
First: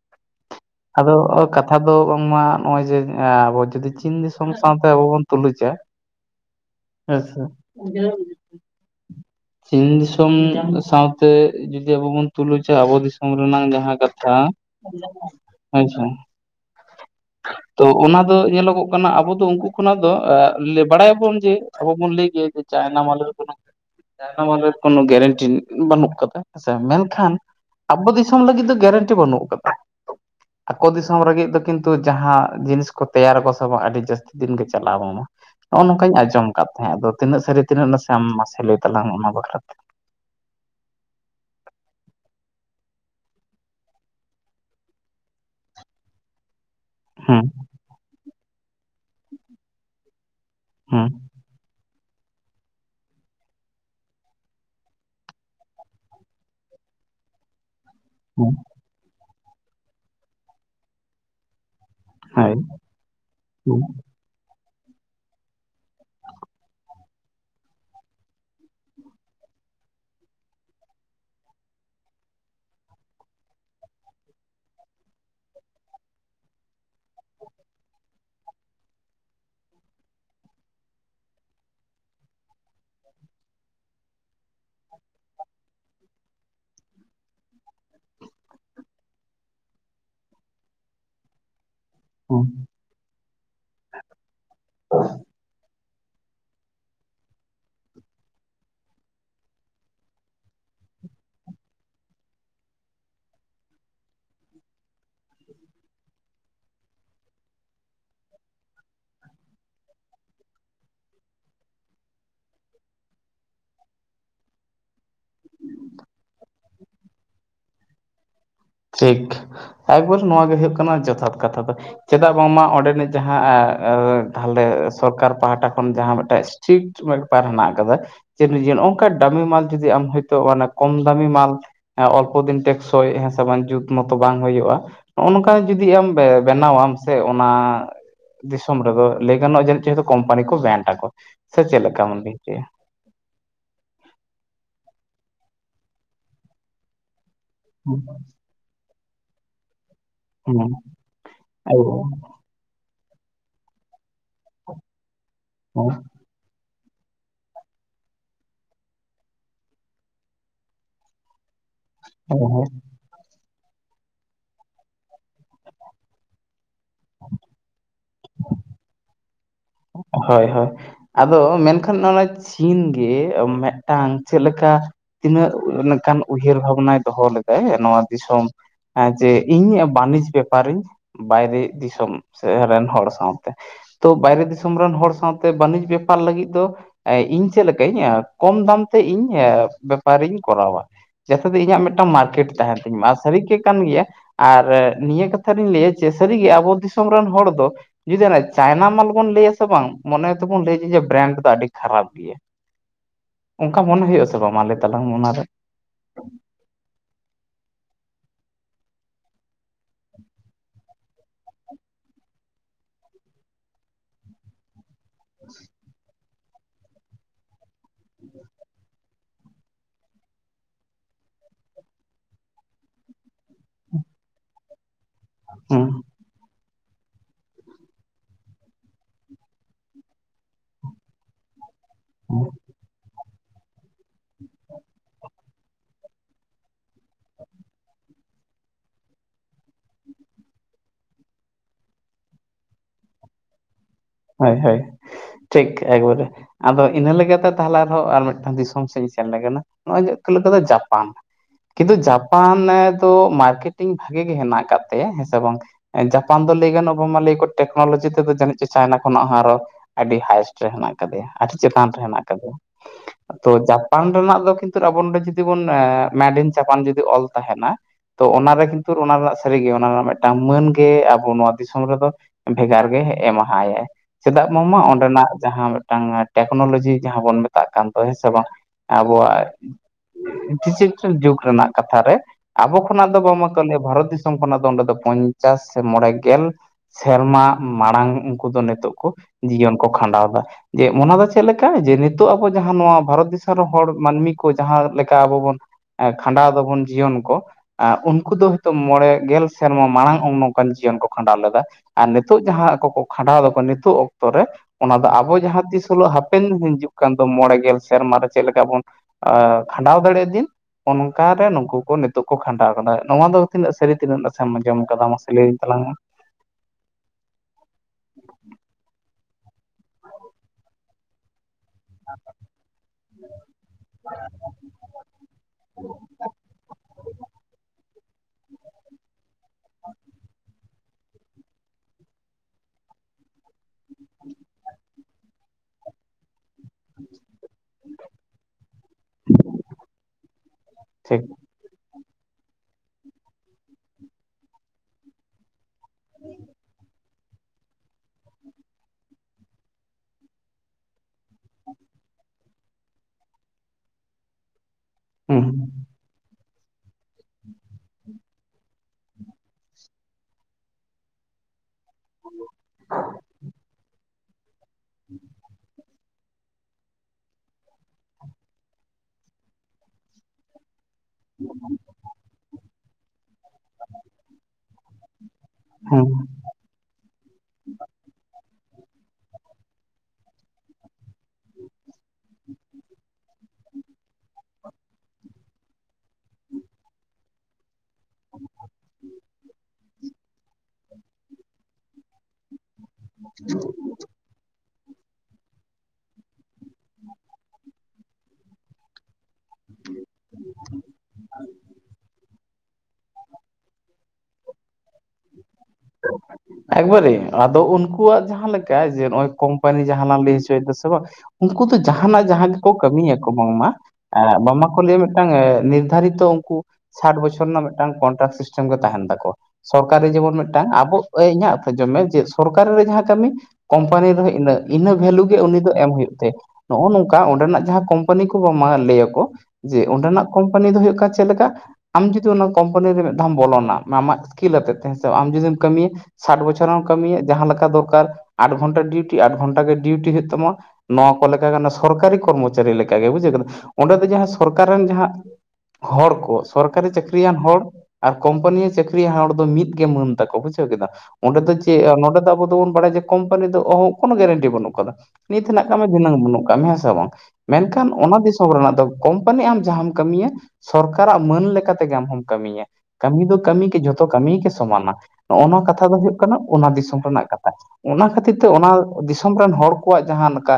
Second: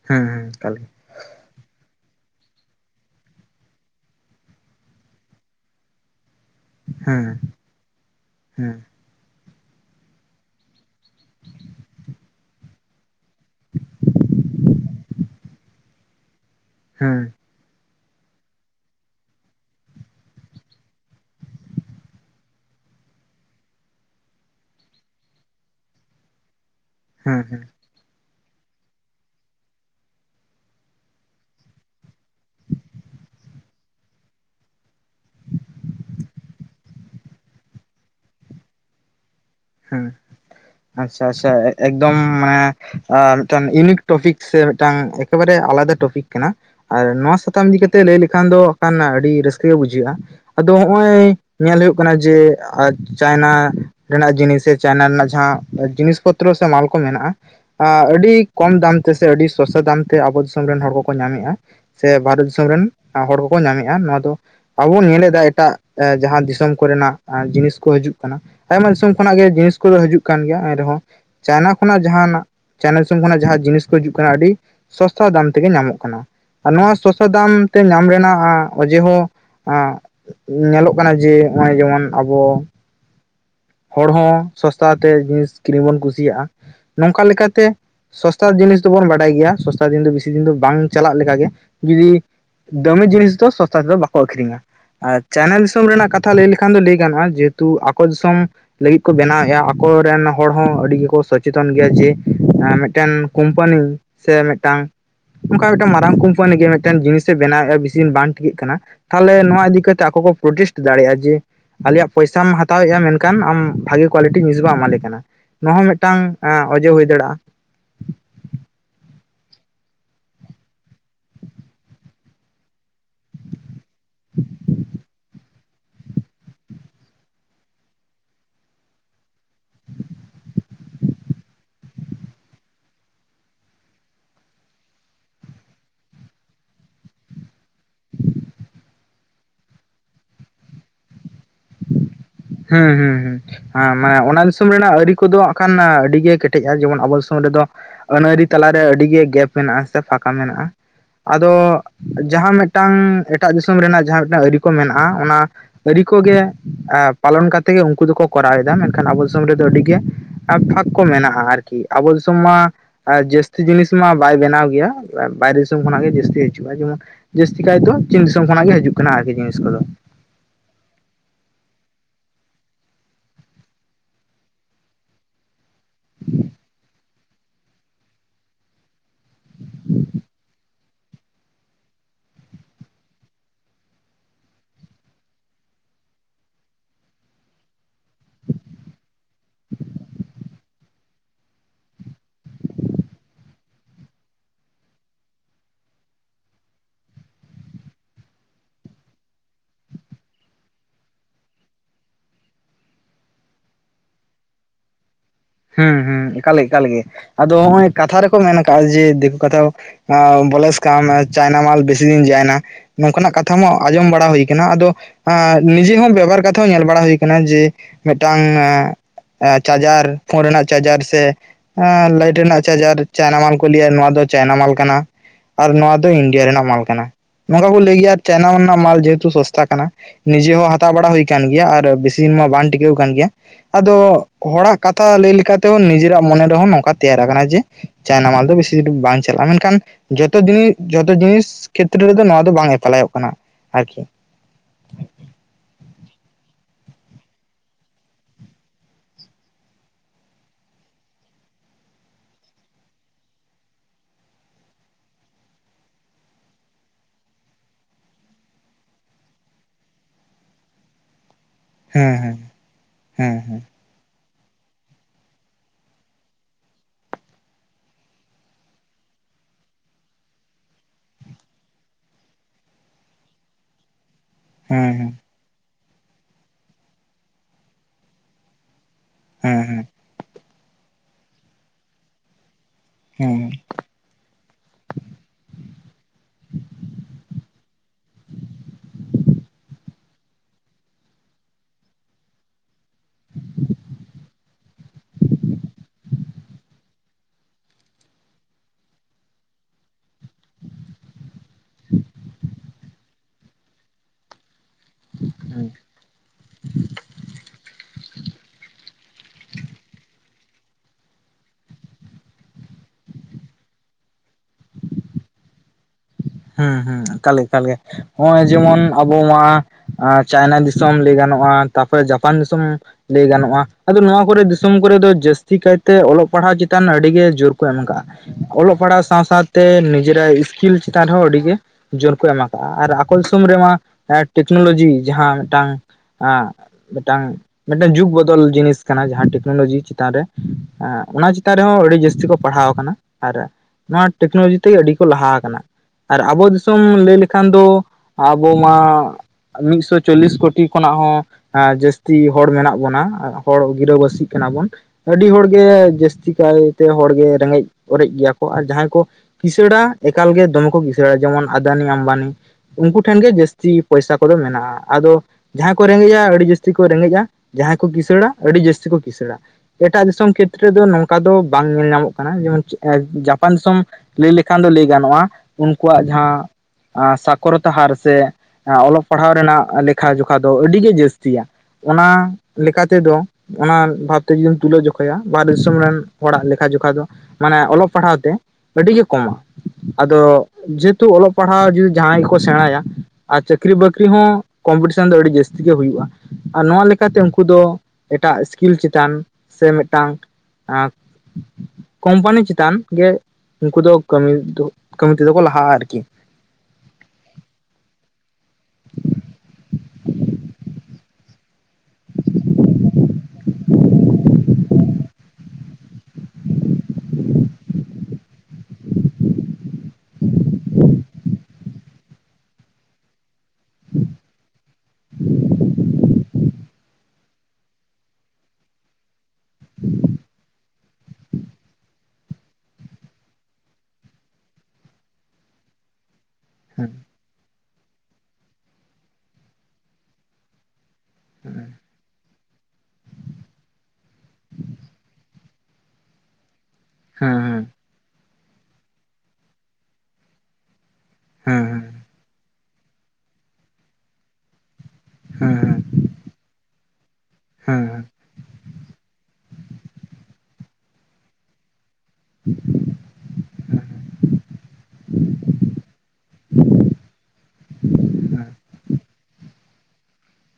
S2: ᱦᱩᱸᱻ ᱦᱩᱸ ᱮᱠᱟᱞ ᱜᱮ ᱾
S1: ᱟᱫᱚ ᱠᱟᱛᱷᱟ ᱫᱚ ᱵᱟᱝᱢᱟ ᱱᱚᱜ-ᱚᱭ ᱡᱮ ᱟᱵᱚ ᱡᱩᱫᱤ ᱪᱤᱱ ᱫᱤᱥᱚᱢ ᱥᱟᱶᱛᱮ ᱟᱵᱚ ᱵᱚᱱ ᱛᱩᱞᱩᱡᱟ
S2: ᱦᱮᱸ
S1: ᱦᱮᱸᱥᱮ [unintelligible]
S2: ᱦᱮᱸ
S1: ᱪᱤᱱᱤ ᱫᱤᱥᱚᱢ ᱥᱟᱶᱛᱮ ᱡᱩᱫᱤ ᱟᱵᱚ ᱵᱚᱱ ᱛᱩᱞᱩᱡ ᱠᱮ ᱟᱵᱚ ᱫᱤᱥᱚᱢ ᱨᱮᱱᱟᱝ ᱡᱟᱸᱦᱟ ᱠᱟᱛᱷᱟ ᱦᱳᱭ ᱥᱮ
S2: ᱦᱮᱸ
S1: ᱛᱚ ᱚᱱᱟ ᱫᱚ ᱧᱮᱞᱚᱜᱚᱜ ᱠᱟᱱᱟ ᱟᱵᱚ ᱫᱚ ᱩᱱᱠᱩ ᱠᱷᱚᱱᱟᱜ ᱫᱚ ᱞᱮ ᱵᱟᱲᱟᱭᱟ ᱵᱚᱱ ᱡᱮ ᱟᱵᱚ ᱵᱚᱱ ᱞᱟᱹᱭ ᱜᱮᱭᱟ ᱡᱮ ᱪᱟᱭᱱᱟ ᱢᱟᱞ ᱨᱮ ᱠᱳᱱᱳ ᱪᱟᱭᱱᱟ ᱢᱟᱞᱮᱨ ᱠᱳᱱᱳ ᱜᱮᱨᱮᱱᱴᱤ ᱵᱟᱹᱱᱩᱜ ᱠᱟᱫᱟ ᱦᱮᱸ ᱥᱮ ᱢᱮᱱ ᱠᱷᱟᱱ
S2: ᱦᱮᱸ ᱦᱮᱸ ᱦᱮᱸ
S1: ᱟᱵᱚ ᱫᱤᱥᱚᱢ ᱞᱟᱹᱜᱤᱫ ᱫᱚ ᱜᱮᱨᱮᱱᱴᱤ ᱵᱟᱹᱱᱩᱜ ᱠᱟᱫᱟ ᱟᱠᱚ ᱫᱤᱥᱚᱢ ᱞᱟᱹᱜᱤᱫ ᱫᱚ ᱠᱤᱱ ᱛᱩ ᱡᱟᱸᱦᱟ ᱡᱤᱱᱤᱥ ᱠᱚ ᱛᱮᱭᱟᱨᱟ ᱠᱚ ᱥᱮ ᱵᱟᱝ ᱟᱹᱰᱤ ᱡᱟᱹᱥᱛᱤ ᱫᱤᱱ ᱜᱮ ᱪᱟᱞᱟᱣ ᱟ ᱚᱱᱟ ᱱᱚᱜᱚ ᱱᱚᱝᱠᱟᱧ ᱟᱡᱚᱢ ᱠᱟᱫ ᱛᱟᱸᱦᱮᱫ ᱟᱫᱚ ᱛᱤᱱᱟᱹᱜ ᱥᱟᱹᱨᱤ ᱛᱤᱱᱟᱹᱜ ᱱᱟᱥᱮ ᱟᱢ ᱢᱟᱥᱮ ᱞᱟᱹᱭ ᱛᱟᱞᱟᱝ ᱢᱮ ᱚᱱᱟ ᱵᱟᱠᱷᱨᱟᱛᱮ᱾
S2: ᱦᱩᱸ ᱟᱪᱪᱷᱟ ᱟᱪᱪᱷᱟ ᱮᱠᱫᱚᱢ ᱢᱟᱱᱮ ᱢᱤᱫᱴᱟᱝ ᱤᱭᱩᱱᱤᱠ ᱴᱚᱯᱤᱠ ᱥᱮ ᱢᱤᱫᱴᱟᱝ ᱮᱠᱮᱵᱟᱨᱮ ᱟᱞᱟᱫᱟ ᱴᱚᱯᱷᱤᱠ ᱠᱟᱱᱟ ᱟᱨ ᱱᱚᱣᱟ
S1: ᱦᱩᱸ
S2: ᱥᱟᱛᱟᱢ ᱤᱫᱤ ᱠᱟᱛᱮᱜ ᱞᱟᱹᱭ ᱞᱮᱠᱷᱟᱱ ᱫᱚ ᱠᱷᱟᱱ ᱟᱹᱰᱤ ᱨᱟᱹᱥᱠᱟᱹ ᱜᱮ ᱵᱩᱡᱷᱟᱹᱜ-ᱟ᱾ ᱟᱫᱚ
S1: ᱦᱩᱸ
S2: ᱱᱚᱜᱼᱚᱭ ᱧᱮᱞ ᱦᱳᱭᱳᱜ ᱠᱟᱱᱟ ᱡᱮ ᱪᱟᱭᱱᱟ ᱨᱮᱱᱟᱜ ᱡᱤᱱᱤᱥ ᱥᱮ ᱪᱟᱭᱱᱟ ᱨᱮᱱᱟᱜ ᱡᱟᱸᱦᱟ ᱡᱤᱱᱤᱥ ᱯᱚᱛᱨᱚ ᱥᱮ ᱢᱟᱞ ᱠᱚ ᱢᱮᱱᱟᱜ-ᱟ ᱟᱹᱰᱤ
S1: ᱦᱩᱸ
S2: ᱠᱚᱢ ᱫᱟᱢ ᱛᱮᱥᱮ ᱟᱹᱰᱤ ᱥᱚᱥᱛᱟ ᱫᱟᱢ ᱛᱮ ᱟᱵᱚ ᱫᱤᱥᱚᱢ ᱨᱮᱱ ᱦᱚᱲ ᱠᱚᱠᱚ ᱧᱟᱢᱮᱜ-ᱟ᱾ ᱥᱮ ᱵᱷᱟᱨᱚᱛ
S1: ᱦᱳᱭ
S2: ᱫᱤᱥᱚᱢ ᱨᱮᱱ ᱦᱚᱲ ᱠᱚᱠᱚ
S1: ᱦᱩᱸ
S2: ᱧᱟᱢᱮᱜ-ᱟ ᱱᱚᱣᱟ ᱫᱚ ᱟᱵᱚ ᱵᱚᱱ ᱧᱮᱞ ᱮᱫᱟ ᱮᱴᱟᱜ ᱡᱟᱸᱦᱟ ᱫᱤᱥᱚᱢ ᱠᱚ ᱨᱮᱱᱟᱜ ᱡᱤᱱᱤᱥ ᱠᱚ ᱦᱤᱡᱩᱜ ᱠᱟᱱᱟ ᱟᱭᱢᱟ ᱫᱤᱥᱚᱢ ᱠᱷᱚᱱᱟᱜ ᱜᱮ ᱡᱤᱱᱤᱥ ᱠᱚᱫᱚ ᱦᱤᱡᱩᱜ ᱠᱟᱱ ᱜᱮᱭᱟ ᱮᱱᱨᱮᱦᱚᱸ ᱪᱟᱭᱱᱟ ᱠᱷᱚᱱᱟᱜ ᱡᱟᱸᱦᱟᱱᱟᱜ ᱪᱟᱭᱱᱟ ᱫᱤᱥᱚᱢ ᱠᱷᱚᱱᱟᱜ ᱡᱟᱸᱦᱟ ᱡᱤᱱᱤᱥ ᱠᱚ ᱦᱤᱡᱩᱜ ᱠᱟᱱᱟ ᱟᱹᱰᱤ ᱥᱚᱥᱛᱟ ᱫᱟᱢ ᱛᱮᱜᱮ ᱧᱟᱢᱚᱜ ᱠᱟᱱᱟ᱾ ᱟᱨ ᱱᱚᱣᱟ ᱥᱚᱥᱟ ᱫᱟᱢ ᱛᱮ ᱧᱟᱢ ᱨᱮᱱᱟᱜ ᱚᱡᱮ ᱦᱚᱸ ᱟ ᱧᱮᱞᱚᱜ ᱠᱟᱱᱟ ᱡᱮ ᱱᱚᱜ-ᱚᱭ ᱡᱮᱢᱚᱱ ᱟᱵᱚ ᱦᱚᱲ ᱦᱚᱸ ᱥᱚᱥᱛᱟᱛᱮ ᱡᱤᱱᱤᱥ ᱠᱤᱨᱤᱧ ᱵᱚᱱ ᱠᱩᱥᱤᱭᱟᱜ-ᱟ ᱱᱚᱝᱠᱟ ᱞᱮᱠᱟᱛᱮ ᱥᱚᱥᱛᱟ ᱡᱤᱱᱤᱥ ᱫᱚᱵᱚᱱ ᱵᱟᱰᱟᱭ ᱜᱮᱭᱟ ᱥᱚᱥᱛᱟ ᱡᱤᱱᱤᱥ ᱫᱚ ᱵᱮᱥᱤ ᱫᱤᱱ ᱫᱚ ᱵᱟᱝ ᱪᱟᱞᱟᱜ ᱞᱮᱠᱟ ᱜᱮ ᱡᱩᱫᱤ
S1: ᱚ
S2: ᱫᱟᱹᱢᱤ ᱡᱤᱱᱤᱥ ᱫᱚ ᱥᱚᱥᱛᱟ ᱛᱮᱫᱚ ᱵᱟᱠᱚ ᱟᱹᱠᱷᱨᱤᱧᱟ᱾ ᱟᱨ ᱪᱟᱭᱱᱟ ᱫᱤᱥᱚᱢ ᱨᱮᱱᱟᱜ ᱠᱟᱛᱷᱟ ᱞᱟᱹᱭ ᱞᱮᱠᱷᱟᱱ ᱫᱚ ᱞᱟᱹᱭ ᱜᱟᱱᱚᱜ-ᱟ ᱡᱮᱦᱮᱛᱩ ᱟᱠᱚ ᱫᱤᱥᱚᱢ ᱞᱟᱹᱜᱤᱫ ᱠᱚ ᱵᱮᱱᱟᱣᱮᱫ-ᱟ ᱟᱠᱚᱨᱮᱱ ᱦᱚᱲ ᱦᱚᱸ ᱟᱹᱰᱤ ᱜᱮᱠᱚ ᱥᱚᱪᱮᱛᱚᱱ ᱜᱮᱭᱟ ᱡᱮ ᱢᱮᱫᱴᱮᱱ ᱠᱳᱢᱯᱟᱱᱤ ᱥᱮ ᱢᱤᱫᱴᱟᱝ ᱚᱱᱠᱟ ᱢᱤᱫᱴᱟᱝ ᱢᱟᱨᱟᱝ ᱠᱳᱢᱯᱟᱱᱤ ᱜᱮ ᱢᱤᱫᱴᱟᱝ ᱡᱤᱱᱤᱥᱮ ᱵᱮᱱᱟᱣᱮᱫ-ᱟ ᱵᱮᱥᱤ ᱫᱤᱱ ᱵᱟᱝ ᱴᱷᱤᱠᱟᱹᱜ ᱠᱟᱱᱟ᱾ ᱛᱟᱦᱚᱞᱮ ᱱᱚᱣᱟ ᱤᱫᱤᱠᱟ ᱠᱟᱛᱮ ᱟᱠᱚ ᱠᱚ ᱯᱨᱚᱴᱮᱥᱴ ᱫᱟᱲᱮᱭᱟᱜ-ᱟ ᱡᱮ ᱟᱞᱮᱭᱟᱜ ᱯᱚᱭᱥᱟᱢ ᱦᱟᱛᱟᱣᱮᱫ-ᱟ ᱢᱮᱱ ᱠᱟᱱ ᱟᱢ ᱵᱷᱟᱜᱮ ᱠᱳᱣᱟᱞᱤᱴᱤ ᱡᱤᱱᱤᱥ ᱵᱟᱢ ᱮᱢᱟᱞᱮ ᱠᱟᱱᱟ ᱱᱚᱣᱟ ᱦᱚᱸ ᱢᱤᱫᱴᱟᱝ ᱚᱡᱮ ᱦᱩᱭ ᱫᱟᱲᱮᱭᱟᱜ-ᱟ᱾
S1: ᱴᱷᱤᱠ ᱮᱠᱵᱟᱨ ᱱᱚᱣᱟ ᱜᱮ ᱦᱩᱭᱩᱜ ᱠᱟᱱᱟ ᱡᱚᱛᱷᱟᱛ ᱠᱟᱛᱷᱟ ᱫᱚ ᱪᱮᱫᱟᱜ ᱵᱟᱝᱢᱟ ᱚᱸᱰᱮᱱᱤᱡ ᱡᱟ ᱮ ᱟᱨ ᱛᱟᱦᱚᱞᱮ ᱥᱚᱨᱠᱟᱨ ᱯᱟᱦᱴᱟ ᱠᱷᱚᱱ ᱡᱟᱸᱦᱟ ᱢᱤᱫᱴᱮᱱ ᱥᱴᱨᱤᱠ ᱵᱮᱯᱟᱨ ᱦᱮᱱᱟᱜ ᱠᱟᱫᱟ [unintelligible] ᱱᱚᱝᱠᱟ ᱫᱟᱢᱤ ᱢᱟᱞ ᱡᱩᱫᱤ ᱟᱢ ᱦᱚᱭᱛᱳ ᱚᱱᱟ ᱠᱚᱢ ᱫᱟᱹᱢᱤ ᱢᱟᱞ ᱦᱟ ᱚᱞᱯᱚ ᱫᱤᱱ ᱴᱮᱠᱥᱚᱭ ᱦᱮᱥ ᱥᱟᱵᱟᱱ ᱡᱩᱛ ᱢᱚᱛᱚ ᱵᱟᱝ ᱦᱩᱭᱩᱜ-ᱟ ᱱᱚᱜ-ᱚ ᱱᱚᱝᱠᱟ ᱡᱩᱫᱤ ᱟᱢ ᱵᱮᱱᱟᱣ ᱟᱢ ᱥᱮ ᱚᱱᱟ ᱫᱤᱥᱚᱢ ᱨᱮᱫᱚ ᱞᱟᱹᱭ ᱜᱟᱱᱚᱜ ᱡᱟᱱᱤᱪ ᱪᱚ ᱡᱚᱛᱚ ᱠᱳᱢᱯᱟᱱᱤ ᱠᱚ ᱵᱮᱱᱴ ᱟᱠᱚ ᱥᱮ ᱪᱮᱫ ᱞᱮᱠᱟᱢ ᱞᱟᱹᱭ ᱦᱚᱪᱚᱭᱮᱫ-ᱟ?
S2: ᱦᱩᱸ ᱦᱩᱸ ᱦᱩᱸ ᱢᱟᱱᱮ ᱚᱱᱟ ᱫᱤᱥᱚᱢ ᱨᱮᱱᱟᱜ ᱟᱹᱨᱤ ᱠᱚᱫᱚ ᱟᱠᱷᱟᱱ ᱟᱹᱰᱤ ᱜᱮ ᱠᱮᱴᱮᱡᱼᱟ ᱡᱮᱢᱚᱱ ᱟᱵᱚ ᱫᱤᱥ ᱥᱚᱢ ᱨᱮᱫᱚ ᱟᱹᱱ ᱟᱹᱨᱤ ᱛᱟᱞᱟᱨᱮ ᱟᱹᱰᱤ ᱜᱮ ᱜᱮᱯ ᱢᱮᱱᱟᱜᱼᱟ ᱥᱮ ᱯᱷᱟ ᱠᱟ ᱢᱮᱱᱟᱜᱼᱟ ᱟᱫᱚ ᱡᱟᱦᱟᱸ ᱢᱤᱫᱴᱟᱝ ᱮᱴᱟᱜ ᱫᱤᱥᱚᱢ ᱨᱮᱱᱟᱜ ᱡᱟᱦᱟᱸ ᱟᱹᱨᱤ ᱠᱚ ᱢᱮᱱᱟᱜᱼᱟ ᱚᱱᱟ ᱟᱹᱨᱤ ᱠᱚᱜᱮ ᱮᱯ ᱯᱟᱞᱚᱱ ᱠᱟᱛᱮᱫ ᱜᱮ ᱩᱱᱠᱩ ᱫᱚᱠᱚ ᱠᱚᱨᱟᱣ ᱮᱫᱟ ᱢᱮᱱᱠᱷᱟᱱ ᱟᱵᱚ ᱫᱤᱥᱚᱢ ᱨᱮᱫᱚ ᱟᱹᱰᱤᱜᱮ ᱵᱷᱟᱜᱽ ᱠᱚ ᱢᱮᱱᱟᱜᱼᱟ ᱟᱨ ᱠᱤ ᱟᱵᱚ ᱫᱤᱥᱚᱢ
S1: ᱦᱮᱸ ᱦᱮᱸ
S2: ᱢᱟ ᱟᱨ ᱡᱟᱹᱥᱛᱤ ᱡᱤᱱᱤᱥ ᱢᱟ ᱵᱟᱭ ᱵᱮᱱᱟᱣ ᱜᱮᱭᱟ ᱵᱟᱭᱨᱮ ᱫᱤᱥᱚᱢ ᱠᱷᱚᱱᱟᱜ ᱜᱮ ᱡᱟᱹᱥᱛᱤ ᱦᱤᱡᱩᱜᱼᱟ ᱡᱮᱢᱚᱱ ᱡᱟᱹᱥᱛᱤ ᱠᱟᱭ ᱫᱚ ᱪᱤᱱ ᱫᱤᱥᱚᱢ ᱠᱷᱚᱱᱟᱜ ᱜᱮ ᱦᱤᱡᱩᱜ ᱠᱟᱱᱟ ᱟᱨᱠᱤ ᱡᱤᱱᱤᱥ ᱠᱚᱫᱚ ᱾
S1: ᱦᱚᱭ ᱦᱚᱭ ᱾ ᱟᱫᱚ ᱢᱮᱱᱠᱷᱟᱱ ᱱᱚᱜᱚᱭ ᱪᱤᱱ ᱜᱮ ᱢᱤᱫᱴᱟᱝ ᱪᱮᱫ ᱞᱮᱠᱟ ᱛᱤᱱᱟᱹᱜ ᱞᱮᱠᱟᱱ ᱩᱭᱦᱟᱹᱨ ᱵᱷᱟᱵᱱᱟᱭ ᱫᱚᱦᱚ ᱞᱮᱫᱟᱭ ᱱᱚᱣᱟ ᱫᱤᱥᱚᱢ ᱦᱮᱸ ᱡᱮ ᱤᱧ ᱵᱟᱱᱤᱡᱽ ᱵᱮᱯᱟᱨᱤᱧ ᱵᱟᱭᱨᱮ ᱫᱤᱥᱚᱢ ᱥᱮ ᱨᱮᱱ ᱦᱚᱲ ᱥᱟᱶᱛᱮ, ᱛᱚ ᱵᱟᱭᱨᱮ ᱫᱤᱥᱚᱢ ᱫᱤᱥᱚᱢ ᱨᱮᱱ ᱦᱚᱲ ᱥᱟᱶᱛᱮ ᱵᱟᱹᱱᱤᱡᱽ ᱵᱮᱯᱟᱨ ᱞᱟᱹᱜᱤᱫ ᱫᱚ ᱤᱧ ᱪᱮᱫ ᱞᱮᱠᱟᱧ ᱠᱚᱢ ᱫᱟᱢ ᱛᱮ ᱤᱧ ᱵᱮᱯᱟᱨᱤᱧ ᱠᱚᱨᱟᱣᱟ᱾ ᱡᱟᱥᱛᱤ ᱤᱧᱟᱹᱜ ᱢᱤᱫᱴᱟᱝ ᱢᱟᱨᱠᱮᱴ ᱛᱟᱦᱮᱱ ᱛᱤᱧ ᱢᱟ ᱟᱨ ᱥᱟᱹᱨᱤ ᱜᱮ ᱠᱟᱱ ᱜᱮᱭᱟ᱾ ᱟᱨ ᱱᱤᱭᱟᱹ ᱠᱟᱛᱷᱟ ᱞᱤᱧ ᱞᱟᱹᱭᱟ ᱡᱮ ᱥᱟᱹᱨᱤᱜᱮ ᱟᱵᱚ ᱫᱤᱥᱚᱢ ᱨᱮᱱ ᱦᱚᱲ ᱫᱚ ᱡᱩᱫᱤ ᱚᱱᱮ ᱪᱟᱭᱱᱟ ᱢᱟᱞ ᱵᱚᱱ ᱞᱟᱹᱭ ᱟᱥᱮ ᱵᱟᱝ ᱢᱚᱱᱮ ᱛᱮᱵᱚᱱ ᱞᱟᱹᱭᱟ ᱡᱮ ᱵᱮᱨᱮᱱᱰ ᱫᱚ ᱟᱹᱰᱤ ᱠᱷᱟᱨᱟᱯ ᱜᱮᱭᱟ᱾ ᱚᱱᱠᱟ ᱢᱚᱱᱮ ᱦᱩᱭᱩᱜ ᱟᱥᱮ ᱵᱟᱝ ᱢᱟ ᱞᱟᱹᱭ ᱛᱟᱞᱟᱝ ᱢᱮ ᱚᱱᱟᱨᱮ᱾
S2: ᱦᱩᱸ ᱦᱩᱸ ᱮᱠᱟᱞ ᱮᱠᱟᱞᱜᱮ ᱟᱫᱚ ᱱᱚᱜ-ᱚᱭ ᱠᱟᱛᱷᱟ ᱨᱮᱠᱚ ᱢᱮᱱ ᱟᱠᱟᱜ-ᱟ ᱡᱮ ᱫᱤᱠᱩ ᱠᱟᱛᱷᱟ ᱟᱸ ᱵᱚᱞᱮ ᱪᱟᱭᱱᱟ ᱢᱟᱞ ᱵᱮᱥᱤ ᱫᱤᱱ ᱡᱟᱭᱱᱟ ᱱᱚᱝᱠᱟᱱᱟᱜ ᱠᱟᱛᱷᱟ ᱢᱟ ᱟᱸᱡᱚᱢ ᱵᱟᱲᱟ ᱦᱩᱭ ᱟᱠᱟᱱᱟ, ᱟᱫᱚ ᱱᱤᱡᱮ ᱦᱚᱸ ᱵᱮᱵᱟᱨ ᱠᱟᱛᱮ ᱛᱮ ᱦᱚᱸ ᱧᱮᱞ ᱵᱟᱲᱟ ᱦᱩᱭᱳ ᱟᱠᱟᱱᱟ ᱡᱮ ᱢᱤᱫᱴᱟᱝ ᱪᱟᱨᱡᱟᱨ ᱯᱷᱳᱱ ᱨᱮᱱᱟᱜ ᱪᱟᱨᱡᱟᱨ ᱥᱮ ᱞᱟᱭᱤᱴ ᱨᱮᱱᱟᱜ ᱪᱟᱨᱡᱟᱨ ᱪᱟᱭᱱᱟ ᱢᱟᱞ ᱠᱚ ᱞᱟᱹᱭᱟ ᱱᱚᱣᱟ ᱫᱚ ᱪᱟᱭᱱᱟ ᱢᱟᱞ ᱠᱟᱱᱟ᱾ ᱟᱨ
S1: ᱦᱩᱸ
S2: ᱱᱚᱣᱟ ᱫᱚ ᱤᱱᱰᱤᱭᱟ ᱨᱮᱱᱟᱜ ᱢᱟᱞ ᱠᱟᱱᱟ᱾ ᱱᱚᱝᱠᱟ ᱠᱚ ᱞᱟᱹᱭ ᱜᱮᱭᱟ ᱟᱨ ᱪᱟᱭᱱᱟ ᱨᱮᱱᱟᱜ ᱢᱟᱞ ᱡᱮᱦᱮᱛᱩ ᱥᱚᱥᱛᱟ ᱠᱟᱱᱟ ᱱᱤᱡᱮ ᱦᱚᱸ ᱦᱟᱛᱟᱣ ᱵᱟᱲᱟ ᱦᱩᱭ ᱠᱟᱱ ᱜᱮᱭᱟ, ᱟᱨ ᱵᱤᱥ ᱫᱤᱱ ᱢᱟ ᱵᱟᱝ ᱴᱤᱠᱟᱹᱣ ᱟᱠᱟᱱ ᱜᱮᱭᱟ, ᱟᱫᱚ ᱦᱚᱲᱟᱜ ᱠᱟᱛᱷᱟ ᱞᱟᱹᱭ ᱞᱮᱠᱟ ᱛᱮᱦᱚᱸ ᱱᱤᱡᱮᱨᱟᱜ ᱢᱚᱱᱮ ᱨᱮᱦᱚᱸ ᱱᱚᱝᱠᱟ ᱛᱮᱭᱟᱨ ᱟᱠᱟᱱᱟ ᱡᱮ ᱪᱟᱭᱱᱟ ᱢᱟᱞ ᱫᱚ ᱵᱮᱥᱤ ᱫᱤᱱ ᱵᱟᱝ ᱪᱟᱞᱟᱜ-ᱟ ᱢᱮᱱᱠᱷᱟᱱ ᱡᱚᱛᱚ ᱫᱤᱱᱤᱥ ᱡᱚᱛᱚ ᱡᱤᱱᱤᱥ ᱠᱷᱮᱛᱮᱨᱮ ᱨᱮᱫᱚ ᱱᱚᱣᱟ ᱫᱚ ᱵᱟᱝ ᱮᱯᱞᱟᱭᱚᱜ ᱠᱟᱱᱟ ᱟᱨᱠᱤ᱾
S1: ᱦᱳᱭ ᱦᱳᱭ ᱴᱷᱤᱠ ᱮᱠᱵᱟᱨᱮ᱾ ᱟᱫᱚ ᱤᱱᱟᱹ ᱞᱮᱠᱟᱛᱮ ᱛᱟᱦᱚᱞᱮ ᱟᱨᱦᱚᱸ ᱟᱨ ᱢᱤᱫᱴᱟᱝ ᱫᱤᱥᱚᱢ ᱥᱮᱫ ᱤᱧ ᱥᱮᱱ ᱞᱮᱱᱜᱮ ᱤᱱᱟᱹ ᱞᱮᱠᱟᱛᱮ ᱫᱚ ᱡᱟᱯᱟᱱ ᱠᱤᱱᱛᱩ ᱡᱟᱯᱟᱱ ᱫᱚ ᱢᱟᱨᱠᱮᱴᱤᱝ ᱵᱷᱟᱜᱮ ᱜᱮ ᱦᱮᱱᱟᱜ ᱟᱠᱟᱫ ᱛᱟᱭᱟ ᱦᱮᱸ ᱥᱮ ᱵᱟᱝ᱾ ᱡᱟᱯᱟᱱ ᱫᱚ ᱞᱟᱹᱭ ᱜᱟᱱᱚᱜ-ᱟ ᱵᱟᱝ ᱢᱟ ᱞᱟᱹᱭ ᱟᱠᱚ ᱴᱮᱠᱱᱳᱞᱚᱡᱤ ᱛᱮᱫᱚ ᱡᱟᱹᱱᱤᱡ ᱪᱚ ᱪᱟᱭᱱᱟ ᱠᱷᱚᱱᱟᱜ ᱦᱚᱸ ᱟᱨᱚ ᱟᱹᱰᱤ ᱦᱟᱭᱮᱥᱴ᱾ ᱨᱮ ᱦᱮᱱᱟᱜ ᱟᱠᱟᱫᱮᱭᱟ ᱟᱹᱰᱤ ᱪᱮᱛᱟᱱ ᱨᱮ
S2: ᱦᱮᱸ
S1: ᱦᱮᱱᱟᱜ
S2: ᱦᱮᱸ
S1: ᱟᱠᱟᱫᱮᱭᱟ,
S2: ᱦᱮᱸ
S1: ᱛᱚ
S2: ᱦᱮᱸ
S1: ᱡᱟᱯ ᱡᱟᱯᱟᱱ ᱨᱮᱱᱟᱜ ᱫᱚ ᱠᱤᱱᱛᱩ ᱟᱵᱚ ᱱᱚᱰᱮ ᱡᱩᱫᱤ ᱵᱚᱱ ᱢᱮᱰ ᱤᱱ ᱪᱟᱯᱟᱱ ᱡᱩᱫᱤ ᱚᱞ ᱛᱟᱦᱮᱱᱟ ᱛᱚ ᱚᱱᱟᱨᱮ ᱠᱤᱱᱛᱩ ᱚᱱᱟ ᱨᱮᱱᱟᱜ ᱥᱟᱹᱨᱤᱜᱮ ᱚᱱᱟ ᱨᱮᱱᱟᱜ ᱢᱤᱫᱴᱟᱝ ᱢᱟᱹᱱ ᱜᱮ ᱟᱵᱚ ᱱᱚᱣᱟ ᱫᱤᱥᱚᱢ ᱨᱮᱫᱚ ᱵᱷᱮᱜᱟᱨ ᱜᱮ ᱮᱢᱟᱦᱟᱭᱟᱭ ᱪᱮᱫᱟᱜ ᱵᱟᱝᱢᱟ
S2: ᱦᱮᱸ
S1: ᱚᱸᱰᱮᱱᱟᱜ ᱡᱟᱦᱟᱸ ᱢᱤᱫᱴᱟᱝ ᱴᱮᱠᱱᱳᱞᱚᱡᱤ ᱡᱟᱦᱟᱸ ᱵᱚᱱ ᱢᱮᱛᱟᱜ ᱠᱟᱱ ᱫᱚ ᱦᱮᱸ ᱥᱮ ᱵᱟᱝ ᱟᱵᱚᱣᱟᱜ
S2: ᱦᱮᱸ ᱦᱮᱸ
S1: ᱰᱤᱡᱤᱴᱮᱞ ᱡᱩᱜᱽ ᱨᱮᱱᱟᱜ ᱠᱟᱛᱷᱟ ᱨᱮ ᱟᱵᱚ ᱠᱷᱚᱱᱟᱜ ᱫᱚ
S2: ᱦᱮᱸ
S1: ᱵᱟᱝ ᱢᱟᱠᱚ ᱞᱮᱭᱟ ᱵᱷᱟᱨᱚᱛ ᱫᱤᱥᱚᱢ ᱫᱤᱥᱚᱢ ᱠᱷᱚᱱᱟᱜ ᱫᱚ ᱚᱸᱰᱮ ᱫᱚ ᱯᱚᱧᱪᱟᱥ ᱥᱮ ᱢᱚᱬᱮ ᱜᱮᱞ ᱥᱮᱨᱢᱟ ᱢᱟᱲᱟᱝ ᱩᱱᱠᱩ ᱫᱚ ᱱᱤᱛᱚᱜ ᱠᱚ ᱡᱤᱭᱚᱱ ᱠᱚ ᱠᱷᱟᱸᱰᱟᱣ ᱮᱫᱟ ᱡᱮ ᱚᱱᱟ ᱫᱚ ᱪᱮᱫ ᱞᱮᱠᱟ ᱡᱮ ᱱᱤᱛᱚᱜ ᱟᱵᱚ ᱡᱟᱦᱟᱸ ᱱᱚᱣᱟ ᱵᱷᱟᱨᱚᱛ ᱫᱤᱥᱚᱢ ᱨᱮᱱ ᱦᱚᱲ ᱢᱟᱹᱱᱢᱤ ᱠᱚ ᱡᱟᱦᱟᱸ ᱞᱮᱠᱟ ᱟᱵᱚ ᱵᱚᱱ ᱠᱷᱟᱸᱰᱟᱣ ᱫᱟᱵᱚᱱ ᱡᱤᱭᱚᱱ ᱠᱚ ᱩᱱᱠᱩ ᱫᱚ ᱱᱤᱛᱳᱝ ᱢᱚᱬᱮ ᱜᱮᱞ ᱥᱮᱨᱢᱟ ᱢᱟᱲᱟᱝᱢ ᱱᱚᱝᱠᱟᱱ ᱡᱤᱭᱚᱱ ᱠᱚ ᱠᱷᱟᱸᱰᱟᱣ ᱞᱮᱫᱟ᱾ ᱟᱨ ᱱᱤᱛᱚᱜ ᱡᱟᱦᱟᱸ ᱠᱚᱠᱚ ᱠᱷᱟᱸᱰᱟᱣ ᱫᱟᱠᱚ ᱱᱤᱛᱚᱜ ᱚᱠᱛᱚ ᱨᱮ ᱚᱱᱟ ᱫᱚ ᱟᱵᱚ
S2: ᱦᱮᱸ
S1: ᱡᱟᱦᱟᱸ ᱛᱤᱥ ᱦᱤᱞᱳᱜ ᱦᱟᱯ ᱦᱟᱯᱮᱱ ᱫᱤᱱ ᱦᱤᱡᱩᱜ ᱠᱟᱱ ᱫᱚ ᱢᱚᱬᱮ ᱜᱮᱞ ᱥᱮᱨᱢᱟ ᱨᱮ ᱪᱮᱫ ᱞᱮᱠᱟ ᱵᱚᱱ ᱠᱷᱟᱸᱰᱟᱣ ᱫᱟᱲᱮᱭᱟ ᱫᱤᱱ ᱚᱱᱠᱟ ᱨᱮ ᱱᱩᱠᱩ ᱠᱚ ᱱᱤᱛᱚᱜ ᱠᱚ ᱠᱷᱟᱸᱰᱟᱣ ᱠᱟᱫᱟ ᱱᱚᱣᱟ ᱫᱚ ᱛᱤᱱᱟᱹᱜ ᱥᱟᱹᱨᱤ ᱛᱤᱱᱟᱹᱜ ᱱᱟᱥᱮᱢ ᱟᱸᱡᱚᱢ ᱟᱠᱟᱫᱟ ᱢᱟᱥᱮ ᱞᱟᱹᱭᱟᱧ ᱛᱟᱞᱟᱝ ᱢᱮ?
S2: ᱦᱮᱸ ᱦᱮᱸ ᱮᱠᱟᱞ ᱮᱠᱟᱞ ᱜᱮ ᱱᱚ-ᱚᱭ ᱡᱮᱢᱚᱱ ᱟᱵᱚ ᱱᱚᱣᱟ ᱪᱟᱭᱱᱟ ᱫᱤᱥᱚᱢ ᱞᱟᱹᱭ ᱜᱟᱱᱚᱜ-ᱟ ᱛᱟᱯᱚᱨᱮ ᱡᱟᱯᱟᱱ ᱫᱤᱥᱚᱢ ᱞᱟᱹᱭ ᱜᱟᱱᱚᱜ-ᱟ᱾ ᱟᱫᱚ ᱱᱚᱣᱟ ᱠᱚᱨᱮ ᱫᱤᱥᱚᱢ ᱠᱚᱨᱮ ᱫᱚ ᱡᱟᱹᱥᱛᱤ ᱠᱟᱭᱛᱮ ᱚᱞᱚᱜ ᱯᱟᱲᱦᱟᱣ ᱪᱮᱛᱟᱱ ᱟᱹᱰᱤᱜᱮ ᱡᱳᱨ ᱠᱚ ᱮᱢ ᱠᱟᱜ-ᱟ᱾ ᱚᱞᱚᱜ ᱯᱟᱲᱦᱟᱣ ᱥᱟᱶ ᱥᱟᱶᱛᱮ ᱱᱤᱡᱮᱨᱟᱜ ᱤᱥᱠᱤᱞ ᱪᱮᱛᱟᱱ ᱨᱮᱦᱚᱸ ᱟᱹᱰᱤᱜᱮ ᱡᱳᱨ ᱠᱚ ᱮᱢᱟ ᱠᱚᱣᱟ ᱟᱨ ᱟᱠᱚ ᱫᱤᱥᱚᱢ ᱨᱮᱢᱟ ᱴᱮᱠᱱᱳᱞᱚᱡᱤ ᱡᱟᱦᱟᱸ ᱢᱤᱫᱴᱟᱝ ᱟᱸ, ᱢᱮᱫᱴᱟᱝ, ᱢᱮᱫᱴᱮᱱ ᱡᱩᱜᱽ ᱵᱚᱫᱚᱞ ᱡᱤᱱᱤᱥ ᱠᱟᱱᱟ ᱡᱟᱦᱟᱸ ᱴᱮᱠᱱᱳᱞᱚᱡᱤ ᱪᱤᱛᱟᱱ ᱨᱮ ᱮᱸ
S1: ᱴᱷᱤᱠ
S2: ᱚᱱᱟ ᱪᱮᱛᱟᱱ ᱨᱮᱦᱚᱸ ᱟᱹᱰᱤ ᱡᱟᱹᱥᱛᱤ ᱠᱚ ᱯᱟᱲᱦᱟᱣ ᱠᱟᱱᱟ ᱟᱨ ᱱᱚᱣᱟ ᱴᱮᱠᱱᱳᱞᱚᱡᱤ ᱛᱮ ᱜᱮ ᱟᱹᱰᱤ ᱠᱚ ᱞᱟᱦᱟ ᱠᱟᱱᱟ᱾ ᱟᱨ ᱟᱵᱚ ᱫᱤᱥᱚᱢ ᱞᱟᱹᱭ ᱞᱮᱠᱷᱟᱱ ᱫᱚ ᱟᱵᱚ ᱢᱟ, ᱢᱤᱫᱥᱚ ᱪᱚᱞᱞᱤᱥ ᱠᱳᱴᱤ ᱠᱷᱚᱱᱟᱜ ᱦᱚᱸ, ᱮ ᱡᱟᱹᱥᱛᱤ ᱦᱚᱲ ᱢᱮᱱᱟᱜ ᱵᱚᱱᱟ ᱦᱚᱲ ᱜᱤᱨᱟᱹ ᱵᱟᱹᱥᱤᱜ ᱠᱟᱱᱟ ᱵᱚᱱ ᱾ ᱟᱹᱰᱤ
S1: ᱦᱩᱸ
S2: ᱦᱚᱲ ᱜᱮ ᱡᱟᱹᱥᱛᱤ ᱠᱟᱭᱛᱮ ᱦᱚᱲ ᱜᱮ ᱨᱮᱸᱜᱮᱡ ᱚᱨᱮᱡ ᱜᱮᱭᱟ ᱠᱚ ᱟᱨ ᱡᱟᱦᱟᱸᱭ ᱠᱚ, ᱠᱤᱥᱟᱹᱲᱟ ᱮᱠᱟᱞ ᱜᱮ ᱫᱚᱢᱮ ᱠᱚ ᱠᱤᱥᱟᱹᱲᱟ, ᱡᱮᱢᱚᱱ ᱟᱫᱟᱱᱤ ᱟᱢᱵᱟᱱᱤ ᱩᱱᱠᱩ ᱴᱷᱮᱱ ᱜᱮ ᱡᱟᱹᱥᱛᱤ ᱯᱚᱭᱥᱟ ᱾ ᱠᱚᱫᱚ ᱢᱮᱱᱟᱜᱼᱟ, ᱟᱫᱚ ᱡᱟᱦᱟᱸᱭ ᱠᱚ ᱨᱮᱸᱜᱮᱡᱼᱟ ᱟᱹᱰᱤ ᱡᱟᱹᱥ ᱡᱟᱹᱥᱛᱤ ᱠᱚ ᱨᱮᱸᱜᱮᱡᱼᱟ ᱡᱟᱦᱟᱸᱭ ᱠᱚ ᱠᱤᱥᱟᱹᱲᱟ ᱟᱹᱰᱤ ᱡᱟᱹᱥᱛᱤ ᱠᱚ ᱠᱤᱥᱟᱹᱲᱟ, ᱮᱴᱟᱜ ᱫᱤᱥᱚᱢ ᱠᱷᱮ ᱛᱛᱨᱮ ᱫᱚ ᱱᱚᱝᱠᱟ ᱫᱚ ᱵᱟᱝ ᱧᱮᱞ ᱧᱟᱢᱚᱜ ᱠᱟᱱᱟ ᱡᱮᱢᱚᱱ ᱡᱟᱯᱟᱱ ᱫᱤᱥᱚᱢ ᱞᱟᱹᱭ ᱞᱮᱠᱷᱟᱱ ᱫᱚ ᱞᱟᱹᱭ ᱜᱟᱱᱚᱜᱼᱟ᱾
S1: ᱦᱩᱸ
S2: ᱩᱱᱠᱩᱣᱟᱜ ᱡᱟᱦᱟᱸ ᱥᱟᱠᱷᱚᱨᱚᱛᱟ ᱦᱟᱨ ᱥᱮ, ᱚᱞᱚᱜ ᱯᱟᱲᱦᱟᱣ ᱨᱮᱱᱟᱜ ᱞᱮᱠᱷᱟ ᱡᱚᱠᱷᱟ ᱫᱚ ᱟᱹᱰᱤ ᱜᱮ ᱡᱟᱹᱥᱛᱤᱭᱟ ᱚᱱᱟ ᱞᱮᱠᱟ ᱛᱮ ᱫᱚ, ᱚᱱᱟ ᱵᱷᱟᱵᱽᱛᱮ ᱡᱩᱫᱤᱢ ᱛᱩᱞᱟᱹ ᱡᱚᱠᱷᱟᱭᱟ ᱵᱟᱦᱮᱨᱮ ᱫᱤᱥᱚᱢ ᱨᱮᱱ ᱦᱚᱲᱟᱜ ᱞᱮᱠᱷᱟ ᱡᱚᱠᱷᱟ ᱫᱚ, ᱢᱟᱱᱮ ᱚᱞᱚᱜ ᱯᱟᱲᱦᱟᱣ ᱛᱮ ᱟᱹᱰᱤ ᱜᱮ ᱠᱚᱢᱟ, ᱟᱫᱚ ᱡᱮᱦᱮᱛᱩ ᱚᱞᱚᱜ ᱯᱟᱲᱦᱟᱜ ᱡᱩᱫᱤ ᱡᱟᱦᱟᱸᱭ ᱜᱮᱠᱚ ᱥᱮᱬᱟᱭᱟ ᱟᱨ ᱪᱟᱹᱠᱷᱨᱤ ᱵᱟᱹᱠᱷ ᱠᱤ ᱦᱚᱸ ᱠᱚᱢᱯᱤᱴᱤᱥᱮᱱ ᱫᱚ ᱟᱹᱰᱤ ᱡᱟᱹᱥᱛᱤ ᱜᱮ ᱦᱩᱭᱩᱜᱼᱟ ᱟᱨ ᱱᱚᱣᱟ ᱞᱮᱠᱟ ᱛᱮ ᱩᱱᱠᱩ ᱫᱚ, ᱮᱴᱟᱜ ᱤᱥᱠᱤᱞ ᱪᱤᱛᱟᱱ ᱥᱮ ᱢᱤᱫᱴᱟᱝ ᱠᱳᱢᱯᱟᱱᱤ ᱪᱮᱛᱟᱱ, ᱜᱮ ᱩᱱᱠᱩ ᱫᱚ ᱠᱟᱹᱢᱤ ᱫᱚ, ᱛᱮ ᱫᱚ ᱠᱚ ᱞᱟᱦᱟᱼᱟ ᱟᱨᱠᱤ,
S1: [unintelligible] ᱮᱠᱵᱟᱨᱮ, ᱟᱫᱚ ᱩᱱᱠᱩᱣᱟᱜ ᱡᱟᱦᱟᱸ ᱞᱮᱠᱟ ᱡᱮ ᱱᱚᱜ-ᱚᱭ ᱠᱳᱢᱯᱟᱱᱤ ᱡᱟᱦᱟᱸ ᱞᱟᱝ ᱞᱟᱹᱭ ᱦᱚᱪᱚᱭᱮᱫᱟ ᱥᱮ ᱵᱟᱝ? ᱩᱱᱠᱩ ᱫᱚ ᱡᱟᱦᱟᱱᱟᱜ ᱡᱟᱦᱟᱸ ᱜᱮ ᱠᱚ ᱠᱟᱹᱢᱤᱭᱟ ᱠᱚ ᱵᱟᱝᱢᱟ, ᱟᱸᱻ ᱵᱟᱝᱢᱟ ᱠᱚ ᱞᱮᱭᱟ ᱢᱤᱫᱴᱟᱝ ᱮ ᱱᱤᱨᱫᱷᱟᱨᱤᱛᱚ ᱩᱱᱠᱩ, ᱥᱟᱴ ᱵᱚᱪᱷᱚᱨ ᱨᱮᱱᱟᱜ ᱢᱮᱫᱴᱟᱝ ᱠᱚᱱᱴᱨᱟᱠᱴ ᱥᱤᱥᱴᱮᱢ ᱜᱮ ᱛᱟᱦᱮᱱ ᱛᱟᱠᱚᱣᱟ, ᱥᱚᱨᱠᱟᱨᱤ ᱡᱮᱢᱚᱱ ᱢᱮᱫ ᱴᱟᱝ, ᱟᱵᱚ ᱟᱹᱭ ᱤᱧᱟᱜ ᱠᱷᱚᱡᱚᱜ ᱢᱮ ᱡᱮ ᱥᱚᱨᱠᱟᱨᱤ ᱨᱮ ᱡᱟᱦᱟᱸ ᱠᱟᱹᱢᱤ, ᱠᱳᱢᱯᱟᱱᱤ ᱨᱮ ᱦᱚᱸ ᱤᱱᱟᱹ ᱤᱱᱟᱹ ᱵᱷᱮᱞᱩ ᱜᱮ ᱩᱱᱤ ᱫᱚ ᱮᱢ ᱦᱩᱭᱩᱜ ᱛᱟᱭᱟ ᱾ ᱱᱚᱜᱼᱚ ᱱᱚᱝᱠᱟ ᱚᱸᱰᱮᱱᱟᱜ ᱡᱟᱦᱟᱸ ᱠᱳᱢᱯᱟᱱᱤ ᱠᱚ ᱵᱟᱝ ᱢᱟ ᱞᱟᱹᱭᱟ ᱠᱚ, ᱡᱮ, ᱚᱸᱰᱮᱱᱟᱜ ᱠᱳᱢᱯᱟᱱᱤ ᱫᱚ ᱦᱳᱭᱳᱜ ᱠᱟᱱᱟ ᱪᱮᱜ ᱞᱮᱠᱟ, ᱟᱢ ᱡᱩᱫᱤ ᱚᱱᱟ ᱠᱳᱢᱯᱟᱱᱤ ᱨᱮ ᱢᱮᱫ ᱫᱷᱟᱣᱢ ᱵᱚᱞᱚᱱᱟ ᱟᱢᱟᱜ ᱤᱥᱠᱤᱞ ᱟᱛᱮ ᱛᱮ ᱦᱮᱸᱥᱮ? ᱡᱩᱫᱤᱢ ᱠᱟᱹᱢᱤᱭᱟ, ᱥᱟᱴ ᱵᱚᱪᱷᱚᱨ
S2: ᱦᱮᱸ
S1: ᱦᱚᱸᱢ ᱠᱟᱹᱢᱤᱭᱟ ᱡᱟᱦᱟᱸ ᱞᱮᱠᱟ ᱫᱚᱨᱠᱟᱨ, ᱟᱴ ᱜᱷᱚᱱᱴᱟ ᱰᱤᱭᱩᱴᱤ, ᱟᱴ ᱜᱷᱚᱱᱴᱟ ᱜᱮ ᱰᱤᱭᱩᱴᱤ ᱦᱩᱭᱩᱜ ᱛᱟᱢᱟ ᱱᱚᱣᱟ ᱠᱚ ᱞᱮᱠᱟ ᱜᱮ ᱥᱚᱨᱠᱟᱨᱤ ᱠᱚᱨᱢᱚᱪᱟᱨᱤ ᱞᱮᱠᱟ ᱜᱮ ᱵᱩᱡᱷᱟᱹᱣ ᱠᱮᱫᱟ, ᱚᱸᱰᱮ ᱫᱚ ᱡᱟᱦᱟᱸ ᱥᱚᱨᱠᱟᱨ ᱨᱮᱱ ᱡᱟᱦᱟᱸ ᱦᱚᱲ ᱠᱚ ᱥᱚᱨᱠᱟᱨᱤ ᱪᱟᱹᱠᱷᱨᱤᱭᱟᱱ ᱦᱚᱲ ᱟᱨ ᱠᱳᱢᱯᱟᱹᱱᱤᱭᱟᱹ ᱪᱟᱹᱠᱷᱨᱤᱭᱟᱱ ᱦᱚᱲ ᱫᱚ ᱢᱤᱫ ᱜᱮ ᱢᱟᱹᱱ ᱛᱟᱠᱚ ᱵᱩᱡᱷᱟᱣ ᱠᱮᱫᱟᱢ ᱾ ᱚᱸᱰᱮ ᱫᱚ ᱪᱮᱜ ᱱᱚᱸᱰᱮ ᱫᱚ ᱟᱵᱚ ᱫᱚᱵᱚᱱ ᱵᱟᱲᱟᱭᱟ ᱡᱮ ᱠᱳᱢᱯᱟᱱᱤ ᱫᱚ ᱚᱦᱚ ᱠᱳᱱᱳ ᱜᱮᱨᱮᱱᱴᱤ ᱵᱟᱹᱱᱩᱜ ᱠᱟᱫᱟ, ᱱᱤᱛ ᱦᱮᱱᱟᱜ ᱠᱟᱜ ᱢᱮ ᱫᱷᱤᱱᱟᱹᱝ ᱵᱟᱹᱱᱩᱜ ᱠᱟᱜ ᱢᱮᱭᱟ ᱦᱮᱸ ᱥᱮ ᱵᱟᱝ? ᱢᱮᱱᱠᱷᱟᱱ ᱚᱱᱟ ᱫᱤᱥᱚᱢ ᱨᱮᱱᱟᱜ ᱫᱚ ᱠᱳᱢᱯᱟᱱᱤ ᱟᱢ ᱡᱟᱦᱟᱸᱢ ᱠᱟᱹᱢᱤᱭᱟ, ᱥᱚᱨᱠᱟᱨᱟᱜ ᱢᱟᱹᱱ ᱞᱮᱠᱟ ᱛᱮᱜᱮ ᱟᱢ ᱦᱚᱢ ᱠᱟᱹᱢᱤᱭᱟ, ᱠᱟᱹᱢᱤ ᱫᱚ ᱠᱟᱹᱢᱤ ᱜᱮ ᱡᱷᱚᱛᱚ ᱠᱟᱹᱢᱤ ᱜᱮ ᱥᱚᱢᱟᱱᱟ᱾ ᱱᱚᱜᱼᱚ ᱱᱚᱣᱟ ᱠᱟᱛᱷᱟ ᱫᱚ ᱦᱳᱭᱳᱜ ᱠᱟᱱᱟ ᱚᱱᱟ ᱫᱤᱥᱚᱢ ᱨᱮᱱᱟᱜ ᱠᱟᱛᱷᱟ ᱾ ᱚᱱᱟ ᱠᱷᱟᱹᱛᱤᱨᱛᱮ ᱚᱱᱟ ᱫᱤᱥᱚᱢ ᱨᱮᱱ ᱦᱚᱲ ᱠᱚᱣᱟᱜ ᱡᱟᱦᱟᱸ ᱞᱮᱠᱟ,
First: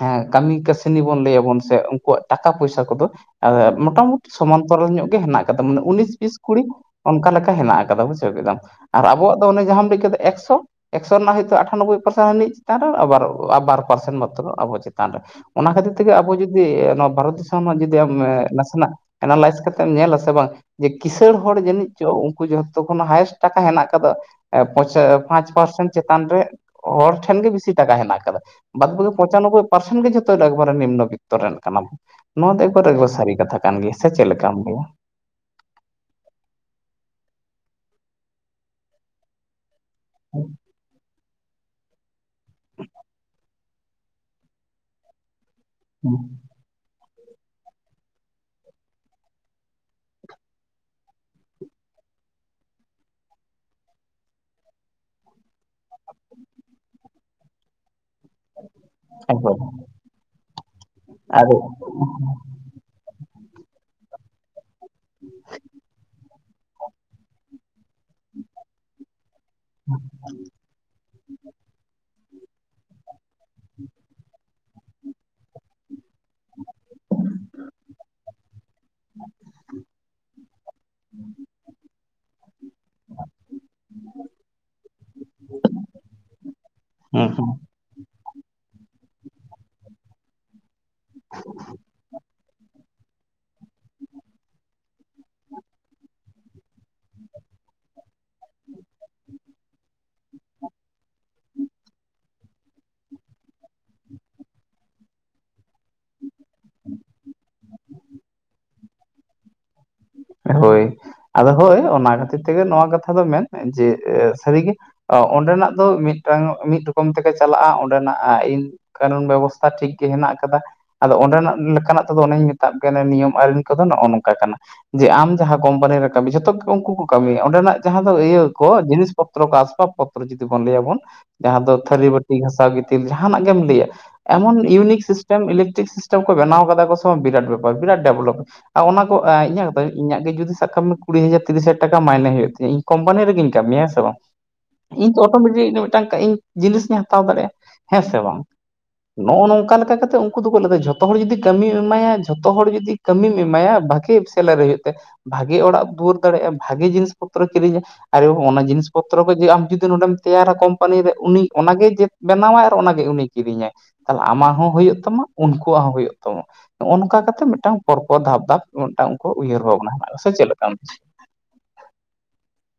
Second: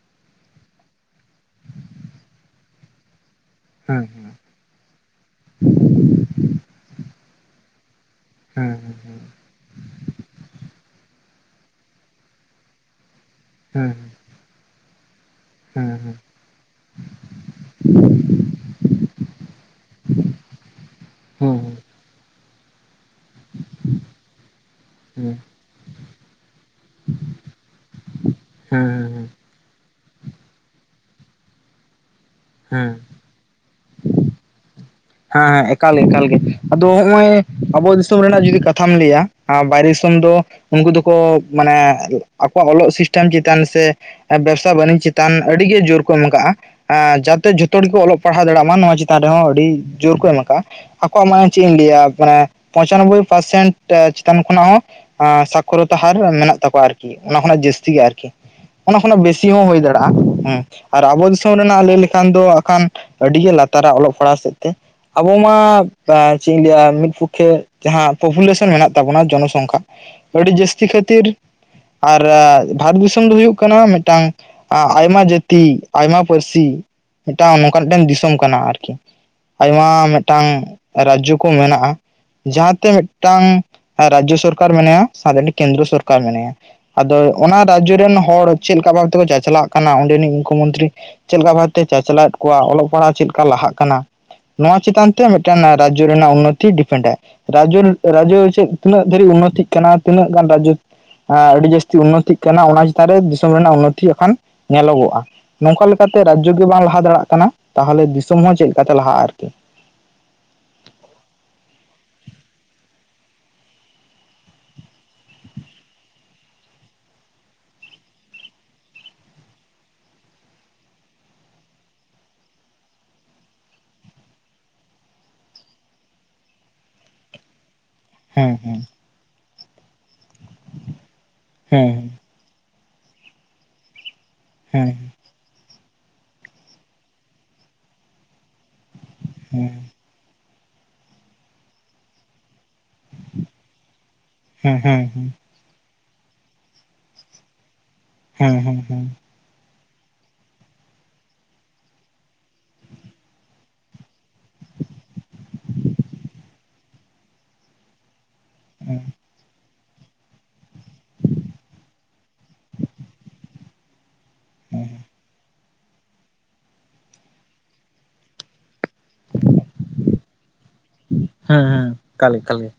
S1: ᱦᱮᱸ ᱠᱟᱹᱢᱤ ᱠᱟᱹᱥᱱᱤ ᱵᱚᱱ ᱞᱟᱹᱭᱟ ᱵᱚᱱ ᱥᱮ ᱩᱱᱠᱩᱣᱟᱜ ᱴᱟᱠᱟ ᱯᱚᱭᱥᱟ ᱠᱚ ᱫᱚ, ᱟᱸ, ᱢᱳᱴᱟᱢᱩᱴᱤ ᱥᱚᱢᱟᱱᱛᱚᱨᱚᱞ ᱧᱚᱜ ᱜᱮ ᱦᱮᱱᱟᱜ ᱠᱟᱫᱟ ᱢᱟᱱᱮ ᱩᱱᱤᱥ ᱵᱤᱥ ᱠᱩᱲᱤ, ᱚᱱᱠᱟ ᱞᱮᱠᱟ ᱦᱮᱱᱟᱜ ᱠᱟᱫᱟ ᱵᱩᱡᱷᱟᱹᱣ ᱠᱮᱫᱟᱢ ᱟᱨ ᱟᱵᱚᱣᱟᱜ ᱫᱚ ᱚᱱᱮ ᱡᱟᱦᱟᱸᱢ ᱞᱟᱹᱭ ᱠᱮᱫᱟ ᱮᱠᱥᱚ ᱮᱠᱥᱚ ᱨᱮᱱᱟᱜ ᱦᱳᱭᱛᱳ ᱟᱴᱷᱟᱱᱚᱵᱵᱚᱭ ᱯᱟᱨᱥᱮᱱ ᱦᱟᱹᱱᱤ ᱪᱮᱛᱟᱱ ᱨᱮ ᱟᱵᱟᱨ ᱟ ᱵᱟᱨ ᱯᱟᱨᱥᱮᱱ ᱢᱟᱛᱨᱚ ᱟᱵᱚ ᱪᱮᱛᱟᱱ ᱨᱮ ᱚᱱᱟ ᱠᱷᱟᱹᱛᱤᱨ ᱛᱮᱜᱮ ᱟᱵᱚ ᱡᱩᱫᱤ ᱱᱚᱣᱟ ᱵᱷᱟᱨᱚᱛ ᱫᱤᱥᱚᱢ ᱨᱮᱱᱟᱜ ᱡᱩᱫᱤ ᱟᱢ ᱱᱟᱥᱮᱱᱟᱜᱼᱼ ᱮᱱᱟᱞᱟᱭᱤᱥ ᱠᱟᱛᱮ ᱮᱢ ᱧᱮᱞᱟ ᱥᱮ ᱵᱟᱝ, ᱡᱮ ᱠᱤᱥᱟᱹᱬ ᱦᱚᱲ ᱡᱟᱹᱱᱤᱡ ᱪᱚ ᱩᱱᱠᱩ ᱡᱷᱚᱛᱚ ᱠᱷᱚᱱᱟᱜ ᱦᱟᱭᱮᱥᱴᱼᱼ ᱴᱟᱠᱟ ᱦᱮᱱᱟᱜ ᱠᱟᱫᱟ ᱯᱟᱭᱥᱮ ᱯᱟᱸᱪ ᱯᱟᱨᱥᱮᱱ ᱪᱮᱛᱟᱱ ᱨᱮ ᱚᱲ ᱴᱷᱮᱱ ᱜᱤ ᱵᱤᱥᱤ ᱴᱟᱠᱟ ᱦᱮᱱᱟᱜ ᱠᱟᱫᱟ᱾ ᱵᱟᱫᱽ ᱵᱟᱠᱤ ᱯᱚᱸᱪᱟᱱᱚᱵᱚᱭ ᱯᱟᱨᱥᱮᱱ ᱜᱮ ᱡᱷᱚᱛᱚ ᱮᱠᱵᱟᱨᱮ ᱱᱤᱢᱱᱚ ᱵᱤᱛᱚᱨ ᱨᱮᱱ ᱠᱟᱱᱟ᱾ ᱱᱚᱣᱟ ᱫᱚ ᱮᱠᱵᱟᱨ ᱮᱠᱵᱟᱨ ᱥᱟᱹᱨᱤ ᱠᱟᱛᱷᱟ ᱠᱟᱱ ᱜᱮᱭᱟ ᱥᱮ ᱪᱮᱫ ᱞᱮᱠᱟᱢ ᱞᱟᱹᱭᱟ?
S2: ᱦᱮᱸ ᱦᱮᱸ ᱮᱠᱟᱞ ᱮᱠᱟᱞ ᱜᱮ ᱟᱫᱚ ᱦᱚᱜ-ᱚᱭ ᱟᱵᱚ ᱫᱤᱥᱚᱢ ᱨᱮᱱᱟᱜ ᱡᱩᱫᱤ ᱠᱟᱛᱷᱟᱢ ᱞᱟᱹᱭᱟ ᱟᱨ ᱵᱟᱭᱨᱮ ᱫᱤᱥᱚᱢ ᱫᱚ ᱩᱱᱠᱩ ᱫᱚᱠᱚ ᱢᱟᱱᱮ ᱟᱠᱚᱣᱟᱜ ᱚᱞᱚᱜ ᱥᱤᱥᱴᱮᱢ ᱪᱮᱛᱟᱱ ᱥᱮ ᱵᱮᱵᱽᱥᱟ ᱵᱟᱱᱤᱡᱽ ᱪᱮᱛᱟᱱ ᱟᱹᱰᱤᱜᱮ ᱡᱳᱨ ᱠᱚ ᱮᱢ ᱠᱟᱜ-ᱟ ᱡᱟᱛᱮ ᱡᱷᱚᱛᱚ ᱦᱚᱲ ᱜᱮᱠᱚ ᱚᱞᱚᱜ ᱯᱟᱲᱦᱟᱣ ᱫᱟᱲᱮᱭᱟᱜ ᱢᱟ ᱱᱚᱣᱟ ᱪᱮᱛᱟᱱ ᱨᱮᱦᱚᱸ ᱟᱹᱰᱤ ᱡᱳᱨ ᱠᱚ ᱮᱢ ᱠᱟᱜᱼᱟ᱾ ᱟᱠᱚᱣᱟᱜ ᱢᱟᱱᱮ ᱪᱮᱫ ᱤᱧ ᱞᱟᱹᱭᱟ, ᱢᱟᱱᱮ ᱯᱚᱧᱪᱟᱱᱚᱵᱵᱳᱭ ᱯᱟᱨᱥᱮᱱᱴ ᱪᱮᱛᱟᱱ ᱠᱷᱚᱱᱟᱜ ᱦᱚᱸ ᱥᱟᱠᱷᱚᱨᱚᱛᱟ ᱦᱟᱨ ᱢᱮᱱᱟᱜ ᱛᱟᱠᱚᱣᱟ ᱟᱨᱠᱤ ᱚᱱᱟ ᱠᱷᱚᱱᱟᱜ ᱡᱟᱹᱥᱛᱤ ᱜᱮ ᱟᱨᱠᱤ᱾ ᱚᱱᱟ ᱠᱷᱚᱱᱟᱜ ᱵᱮᱥᱤ
S1: ᱮᱠᱵᱟᱨᱮ
S2: ᱦᱚᱸ ᱦᱩᱭ ᱫᱟᱲᱮᱭᱟᱜ-ᱟ ᱦᱩᱸ ᱟᱨ ᱟᱵᱚ
S1: ᱟᱫᱚ
S2: ᱫᱤᱥᱚᱢ ᱨᱮᱱᱟᱜ ᱞᱟᱹᱭ ᱞᱮᱠᱷᱟᱱ ᱫᱚ ᱦᱟᱸᱜ ᱠᱷᱟᱱ ᱟᱹᱰᱤᱜᱮ ᱞᱟᱛᱟᱨᱟ ᱚᱞᱚᱜ ᱯᱟᱲᱦᱟᱣᱜ ᱥᱮᱫ ᱛᱮ ᱟᱵᱚ ᱢᱟ ᱪᱮᱫ ᱤᱧ ᱞᱟᱹᱭᱟ ᱢᱤᱫ ᱯᱚᱠᱠᱷᱮ ᱡᱟᱦᱟᱸ ᱯᱚᱯᱩᱞᱮᱥᱚᱱ ᱢᱮᱱᱟᱜ ᱛᱟᱵᱚᱱᱟ ᱡᱚᱱᱚᱥᱚᱝᱠᱷᱟ ᱟᱹᱰᱤ ᱡᱟᱹᱥᱼᱼᱼ ᱪᱤ ᱠᱷᱟᱹᱛᱤᱨ ᱟᱨ ᱵᱷᱟᱴ ᱫᱤᱥᱚᱢ ᱫᱚ ᱦᱩᱭᱩᱜ ᱠᱟᱱᱟ ᱢᱤᱫᱴᱟᱝ ᱟ ᱟᱭᱢᱟ ᱡᱟᱹᱛᱤ ᱟᱭᱢᱟ ᱯᱟᱹᱨᱥᱤ ᱢᱤᱫᱴᱟᱝ ᱱᱚᱝᱠᱟ ᱢᱤᱫᱴᱟᱝ ᱫᱤᱥᱚᱢ ᱠᱟᱱᱟ ᱟᱨᱠᱤ᱾ ᱟᱭᱢᱟ ᱢᱤᱫᱴᱟᱝ ᱨᱟᱡᱽᱡᱚ ᱠᱚ ᱢᱮᱱᱟᱜᱼᱟ ᱡᱟᱦᱟᱸᱛᱮ ᱢᱤᱫᱴᱟᱝ ᱨᱟᱡᱽᱡᱚ ᱥᱚᱨᱠᱟᱨ ᱢᱮᱱᱟᱭᱟ ᱥᱟᱶᱛᱮ ᱢᱤᱫᱴᱟᱝ ᱠᱮᱹᱱᱫᱨᱚ ᱥᱚᱨᱠᱟᱨ ᱢᱮᱱᱟᱭᱟ ᱟᱫᱚ
S1: ᱦᱩᱸ ᱦᱩᱸ
S2: ᱚᱱᱟ ᱨᱟᱡᱽᱡᱚ ᱨᱮᱱ ᱦᱚᱲ ᱪᱮᱫ ᱞᱮᱠᱟ ᱵᱷᱟᱵ ᱛᱮᱠᱚ ᱪᱟᱪᱟᱞᱟᱜ ᱠᱟᱱᱟ ᱚᱸᱰᱮᱱᱤᱡ ᱢᱩᱠᱷᱚ ᱢᱩᱛᱨᱤ ᱪᱮᱫ ᱞᱮᱠᱟ ᱵᱷᱟᱵᱛᱮ ᱪᱟᱪᱞᱟᱣᱮᱫ ᱠᱚᱣᱟ ᱚᱞᱚᱜ ᱯᱟᱲᱦᱟᱜ ᱪᱮᱫᱠᱟ ᱞᱟᱦᱟᱜ ᱠᱟᱱᱟ, ᱱᱚᱣᱟ ᱪᱮᱛᱟᱱ ᱛᱮ ᱢᱤᱫᱴᱟᱝ ᱨᱟᱡᱽᱡᱚ ᱨᱮᱱᱟᱜ ᱩᱱᱱᱚᱛᱤ ᱰᱤᱯᱷᱮᱱᱰᱟᱭ ᱨᱟᱡᱽᱡᱚ ᱨᱟᱡᱽᱡᱚ ᱪᱮᱫ ᱛᱤᱱᱟᱹᱜ ᱫᱷᱟᱹᱨᱤᱡ ᱩᱱᱚᱛᱤᱜ ᱠᱟᱱᱟ ᱛᱤᱱᱟᱹᱜ ᱜᱟᱱ ᱨᱟᱡᱽᱡᱚ ᱟᱹᱰᱤ ᱡᱟᱹᱟᱥᱛᱤ ᱩᱱᱱᱚᱛᱤᱜ ᱠᱟᱱᱟ ᱚᱱᱟ ᱪᱮᱛᱟᱱᱨᱮ ᱫᱤᱥᱚᱢ ᱨᱮᱱᱟᱜ ᱩᱱᱚᱛᱤᱠᱷᱟᱱ ᱧᱮᱞᱚᱜᱚᱜᱼᱟ᱾ ᱱᱚᱝᱠᱟ ᱞᱮᱠᱟᱛᱮ ᱨᱟᱡᱽᱡᱚ ᱜᱮ ᱵᱟᱝ ᱞᱟᱦᱟ ᱫᱟᱲᱮᱭᱟᱜ ᱠᱟᱱᱟ, ᱛᱟᱦᱚᱞᱮ ᱫᱤᱥᱚᱢ ᱦᱚᱸ ᱪᱮᱫᱠᱟ ᱛᱮ ᱞᱟᱦᱟᱜ-ᱟ ᱟᱨᱠᱤ᱾
S1: ᱦᱳᱭ, ᱟᱫᱚ ᱦᱳᱭ ᱚᱱᱟ ᱠᱷᱟᱹᱛᱤᱨ ᱛᱮᱜᱮ ᱱᱚᱣᱟ ᱠᱟᱛᱷᱟ ᱫᱚ ᱢᱮᱱ ᱡᱮ ᱥᱟᱹᱨᱤᱜᱮ ᱚᱸᱰᱮᱱᱟᱜ ᱫᱚ ᱢᱤᱫᱴᱟᱝ ᱢᱤᱫ ᱨᱚᱠᱚᱢ ᱛᱮᱠᱚᱮ ᱪᱟᱞᱟᱜ-ᱟ ᱚᱸᱰᱮᱱᱟᱜ ᱟ-ᱤᱱ᱾ ᱠᱟᱹᱱᱩᱱ ᱵᱮᱵᱚᱥᱛᱷᱟ ᱴᱷᱤᱠ ᱜᱮ ᱦᱮᱱᱟᱜ ᱟᱠᱟᱫᱟ᱾ ᱟᱫᱚ ᱚᱸᱰᱮᱱᱟᱜ ᱞᱮᱠᱟᱱᱟᱜ ᱛᱮᱫᱚ ᱚᱱᱮᱧ ᱢᱮᱛᱟᱜ ᱵᱮᱱᱟ ᱱᱤᱭᱚᱢ ᱟᱹᱨᱤ ᱠᱚᱫᱚ ᱱᱚᱜ-ᱚ ᱱᱚᱝᱠᱟ ᱠᱟᱱᱟ᱾ ᱡᱮ ᱟᱢ ᱡᱟᱦᱟᱸ ᱠᱚᱳᱢᱯᱟᱱᱤ ᱨᱮ ᱠᱟᱹᱢᱤ, ᱡᱷᱚᱛᱚ ᱜᱮ ᱩᱱᱠᱩ ᱠᱚ ᱠᱟᱹᱢᱤᱭᱟ ᱚᱸᱰᱮᱱᱟᱜ ᱡᱟᱦᱟᱸ ᱫᱚ ᱤᱭᱟᱹ
S2: ᱦᱮᱸ ᱦᱮᱸ
S1: ᱠᱚ ᱡᱤᱱᱤᱥᱼᱼ ᱯᱚᱛᱨ ᱠᱚ ᱟᱥᱵᱟᱵ ᱯᱚᱛᱨᱚ ᱡᱩᱫᱤ ᱵᱚᱱ ᱞᱟᱹᱭᱟᱵᱚᱱ ᱡᱟᱦᱟᱸ ᱫᱚ
S2: ᱦᱮᱸ
S1: ᱛᱷᱟᱹᱨᱤ ᱵᱟᱹᱴ ᱴᱤ ᱜᱷᱟᱸᱥᱟᱣ ᱜᱤᱛᱤᱞ ᱡᱟᱸᱦᱟᱱᱟᱜ ᱜᱮᱢ ᱞᱟᱹᱭᱟ ᱮᱢᱚᱱ
S2: ᱦᱮᱸ
S1: unique system electric system ᱠᱚ ᱵᱮᱱᱟᱣ ᱠᱟᱫᱟ ᱠᱚ ᱥᱚᱵ ᱵᱤᱨᱟᱴ ᱵᱮᱯᱟᱨ, ᱵᱤᱨᱟᱴ ᱰᱮᱵᱷᱞᱚᱯ ᱟᱨ ᱚᱱᱟ ᱠᱚ ᱤᱧᱟᱹᱜ- ᱠᱟᱛᱷᱟ
S2: ᱦᱮᱸ
S1: ᱤᱧᱟᱹᱜ ᱜᱮ ᱡᱩᱫᱤ ᱥᱟᱵ ᱠᱟᱜ ᱢᱮ ᱠᱩᱲᱤ ᱦᱟᱡᱟᱨ ᱛᱤᱨᱤᱥ ᱦᱟᱡ ᱴᱠᱟ ᱢᱟᱭᱱᱮ ᱦᱩᱭᱩᱜ ᱛᱤᱧᱟ ᱤᱧ ᱠᱢᱯᱟᱱᱤ ᱨᱮᱜᱤᱧ ᱠᱟᱹᱢᱤᱭᱟ ᱦᱮᱸ ᱥᱮ ᱵᱟᱝ᱾
S2: ᱦᱮᱸ ᱦᱮᱸ ᱦᱮᱸ
S1: ᱤᱧ ᱛᱚ ᱚᱴᱳᱢᱮᱴᱤᱠ ᱢᱤᱫᱴᱟᱝ ᱤᱧ ᱡᱤᱱᱤᱥ ᱤᱧ ᱦᱟᱛᱟᱣ ᱫᱟᱲᱮᱭᱟᱜ-ᱟ ᱦᱮᱸ ᱥᱮ ᱵᱟᱝ?
S2: ᱦᱮᱸ ᱦᱮᱸ ᱦᱮᱸ ᱦᱮᱸ
S1: ᱱᱚᱜ-ᱚ ᱱᱚᱝᱠᱟ ᱞᱮᱠᱟ ᱠᱟᱛᱮ ᱩᱱᱠᱩ ᱫᱚᱠᱚ ᱞᱟᱹᱭᱟ ᱫᱟ ᱡᱷᱚᱛᱚ ᱦᱚᱲ ᱡᱩᱫᱤ ᱠᱟᱹᱢᱤᱢ ᱮᱢᱟᱭᱟ ᱡᱷᱚᱛᱚ ᱦᱚᱲ ᱡᱩᱫᱤ ᱠᱟᱹᱢᱤᱢ ᱮᱢᱟᱭᱟ ᱵᱷᱟᱜᱤᱼ ᱥᱮᱞᱟᱨᱤ ᱦᱩᱭᱩᱜ ᱛᱟᱭ ᱵᱷᱟᱜᱮᱹ ᱚᱲᱟᱜ ᱫᱩᱣᱟᱹᱨ ᱫᱟᱲᱮᱭᱟᱜᱼᱟ, ᱵᱷᱟᱜᱤ ᱡᱤᱱᱤᱥ ᱯᱚᱛᱨᱚ ᱠᱤᱨᱤᱧᱟ ᱟᱨᱮᱹᱵᱟᱵ ᱚᱱᱟ ᱡᱤᱱᱤᱥ
S2: ᱦᱮᱸ
S1: ᱯᱚᱛᱨᱚ ᱱᱚᱜ-ᱚᱭ ᱡᱮᱹ ᱟᱢ ᱡᱩᱫᱤ ᱱᱚᱰᱮᱢ ᱛᱮᱭᱟᱨᱟ ᱠᱳᱢᱯᱟᱱᱤ ᱨᱮ ᱩᱱᱤ ᱚᱱᱟᱜᱮ ᱡᱮ ᱵᱮᱱᱟᱣᱟᱭ ᱟᱨ ᱚᱱᱟᱜᱮ ᱩᱱᱤ ᱠᱤᱨᱤᱧᱟᱭ᱾ ᱛᱟᱦᱞᱮ ᱟᱢᱟᱜ ᱦᱚᱸ ᱦᱩᱭᱩᱜ ᱛᱟᱢᱟ ᱩᱱᱠᱩᱣᱟᱜ ᱦᱚᱸ ᱦᱩᱭᱩᱜ ᱛᱟᱢᱟ, ᱱᱚᱜᱼᱚ ᱱᱚᱝᱠᱟ ᱠᱟᱛᱮᱜ ᱢᱤᱫᱴᱟᱝ ᱯᱚᱨ ᱯᱚᱨ ᱫᱷᱟᱯ ᱫᱷᱟᱯᱼ ᱢᱤᱫᱴᱟᱝ ᱩᱝᱠᱩ ᱩᱭᱦᱟᱹᱨ ᱵᱷᱟᱵᱽᱱᱟ ᱦᱮᱱᱟᱜ ᱥᱮ ᱪᱮᱫᱞᱮᱠᱟᱱ?
S2: ᱦᱮᱸ ᱦᱮᱸ ᱮᱠᱟᱞ ᱮᱠᱟᱞ ᱜᱮ᱾